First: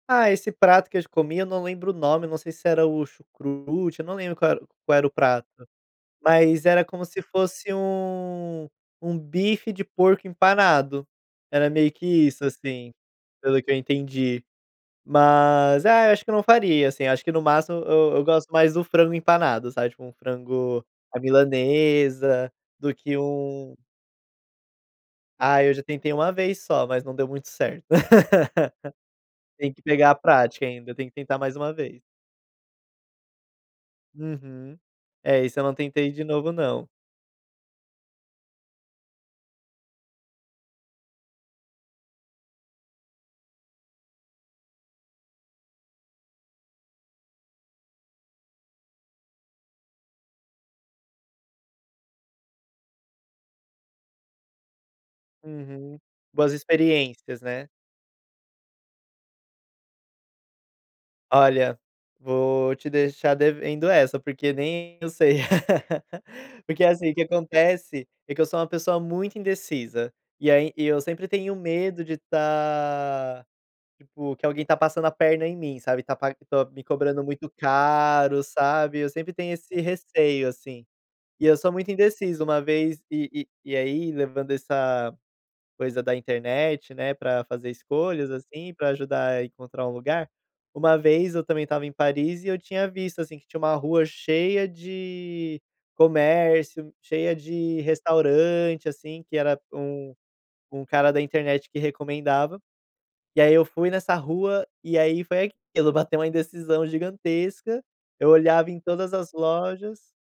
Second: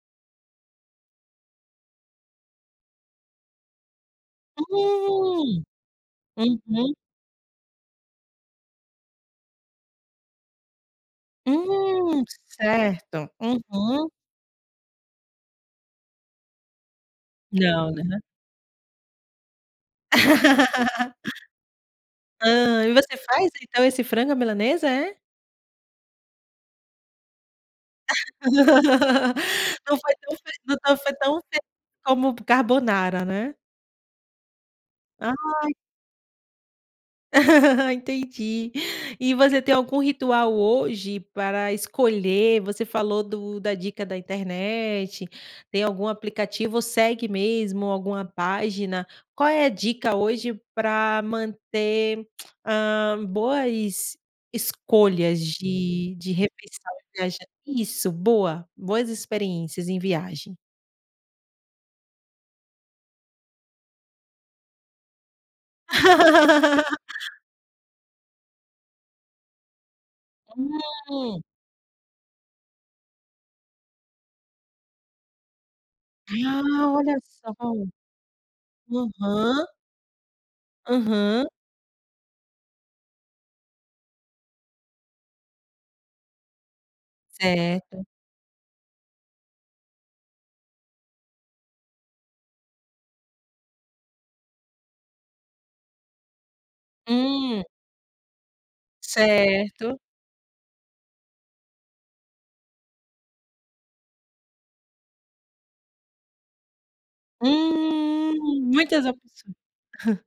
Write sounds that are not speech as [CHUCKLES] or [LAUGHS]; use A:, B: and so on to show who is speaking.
A: Ah, esse prato que a gente comia, eu não lembro o nome, não sei se era o chucrute, eu não lembro qual era o qual era o prato.
B: Hum.
A: Mas era
B: Uhum.
A: como se fosse um um bife de porco empanado, era meio que
B: Hum,
A: isso, assim,
B: certo.
A: pelo que eu
B: Uhum.
A: entendi. Mas, ah, eu acho que eu não faria, assim, acho que no máximo
B: Não,
A: eu
B: né.
A: eu gosto mais do frango empanado, sabe, tipo, um frango
B: [LAUGHS]
A: à milanesa,
B: Hã, e
A: do que
B: você faz,
A: um
B: então, esse frango à milanesa, é?
A: Ai, eu já tentei 1 vez só, mas não deu muito certo. [LAUGHS]
B: [LAUGHS]
A: Tem que
B: Não
A: pegar
B: foi
A: a
B: tão f
A: prática
B: não
A: ainda,
B: tão
A: tenho
B: foi
A: que tentar
B: tão
A: mais
B: f
A: 1 vez.
B: como carbonara, né.
A: Uhum. É, esse eu
B: Ai.
A: não tentei de novo não.
B: [LAUGHS] Entendi. E você tem algum ritual hoje para escolher, você falou do da dica da internet, tem algum aplicativo, ou segue mesmo alguma página? Qual é a dica, hoje, pra manter, [CLICKS TONGUE] hã, boas escolhas
A: Uhum.
B: de de
A: Boas
B: repensar
A: experiências,
B: viajar
A: né.
B: isso, boa. Boas experiências, em viagem.
A: Olha, vou te deixar devendo essa, porque nem eu sei. [LAUGHS] Porque
B: [LAUGHS]
A: assim, o que acontece é que eu sou uma pessoa muito indecisa, e aí e eu sempre
B: Hum.
A: tenho medo de estar, tipo, que alguém está passando a perna em mim, sabe, está par tô me
B: Ah, olha
A: cobrando muito
B: só.
A: caro, sabe, eu sempre tenho
B: Aham.
A: esse receio, assim. E
B: Aham.
A: eu sou muito indeciso, uma vez e e aí, levando essa coisa da internet, né, pra fazer
B: Certo.
A: escolhas, assim, pra ajudar a encontrar um lugar, uma vez eu também estava em Paris, e eu tinha visto, assim, que tinha uma rua cheia de comércio, cheia
B: Hum.
A: de restaurante, assim, que era
B: Certo.
A: um um cara da internet que recomendava, e aí, eu fui nessa rua, e aí foi aquilo, bateu uma indecisão gigantesca, eu
B: Hum,
A: olhava em
B: muitas
A: todas as
B: opçõ
A: lojas
B: [CHUCKLES]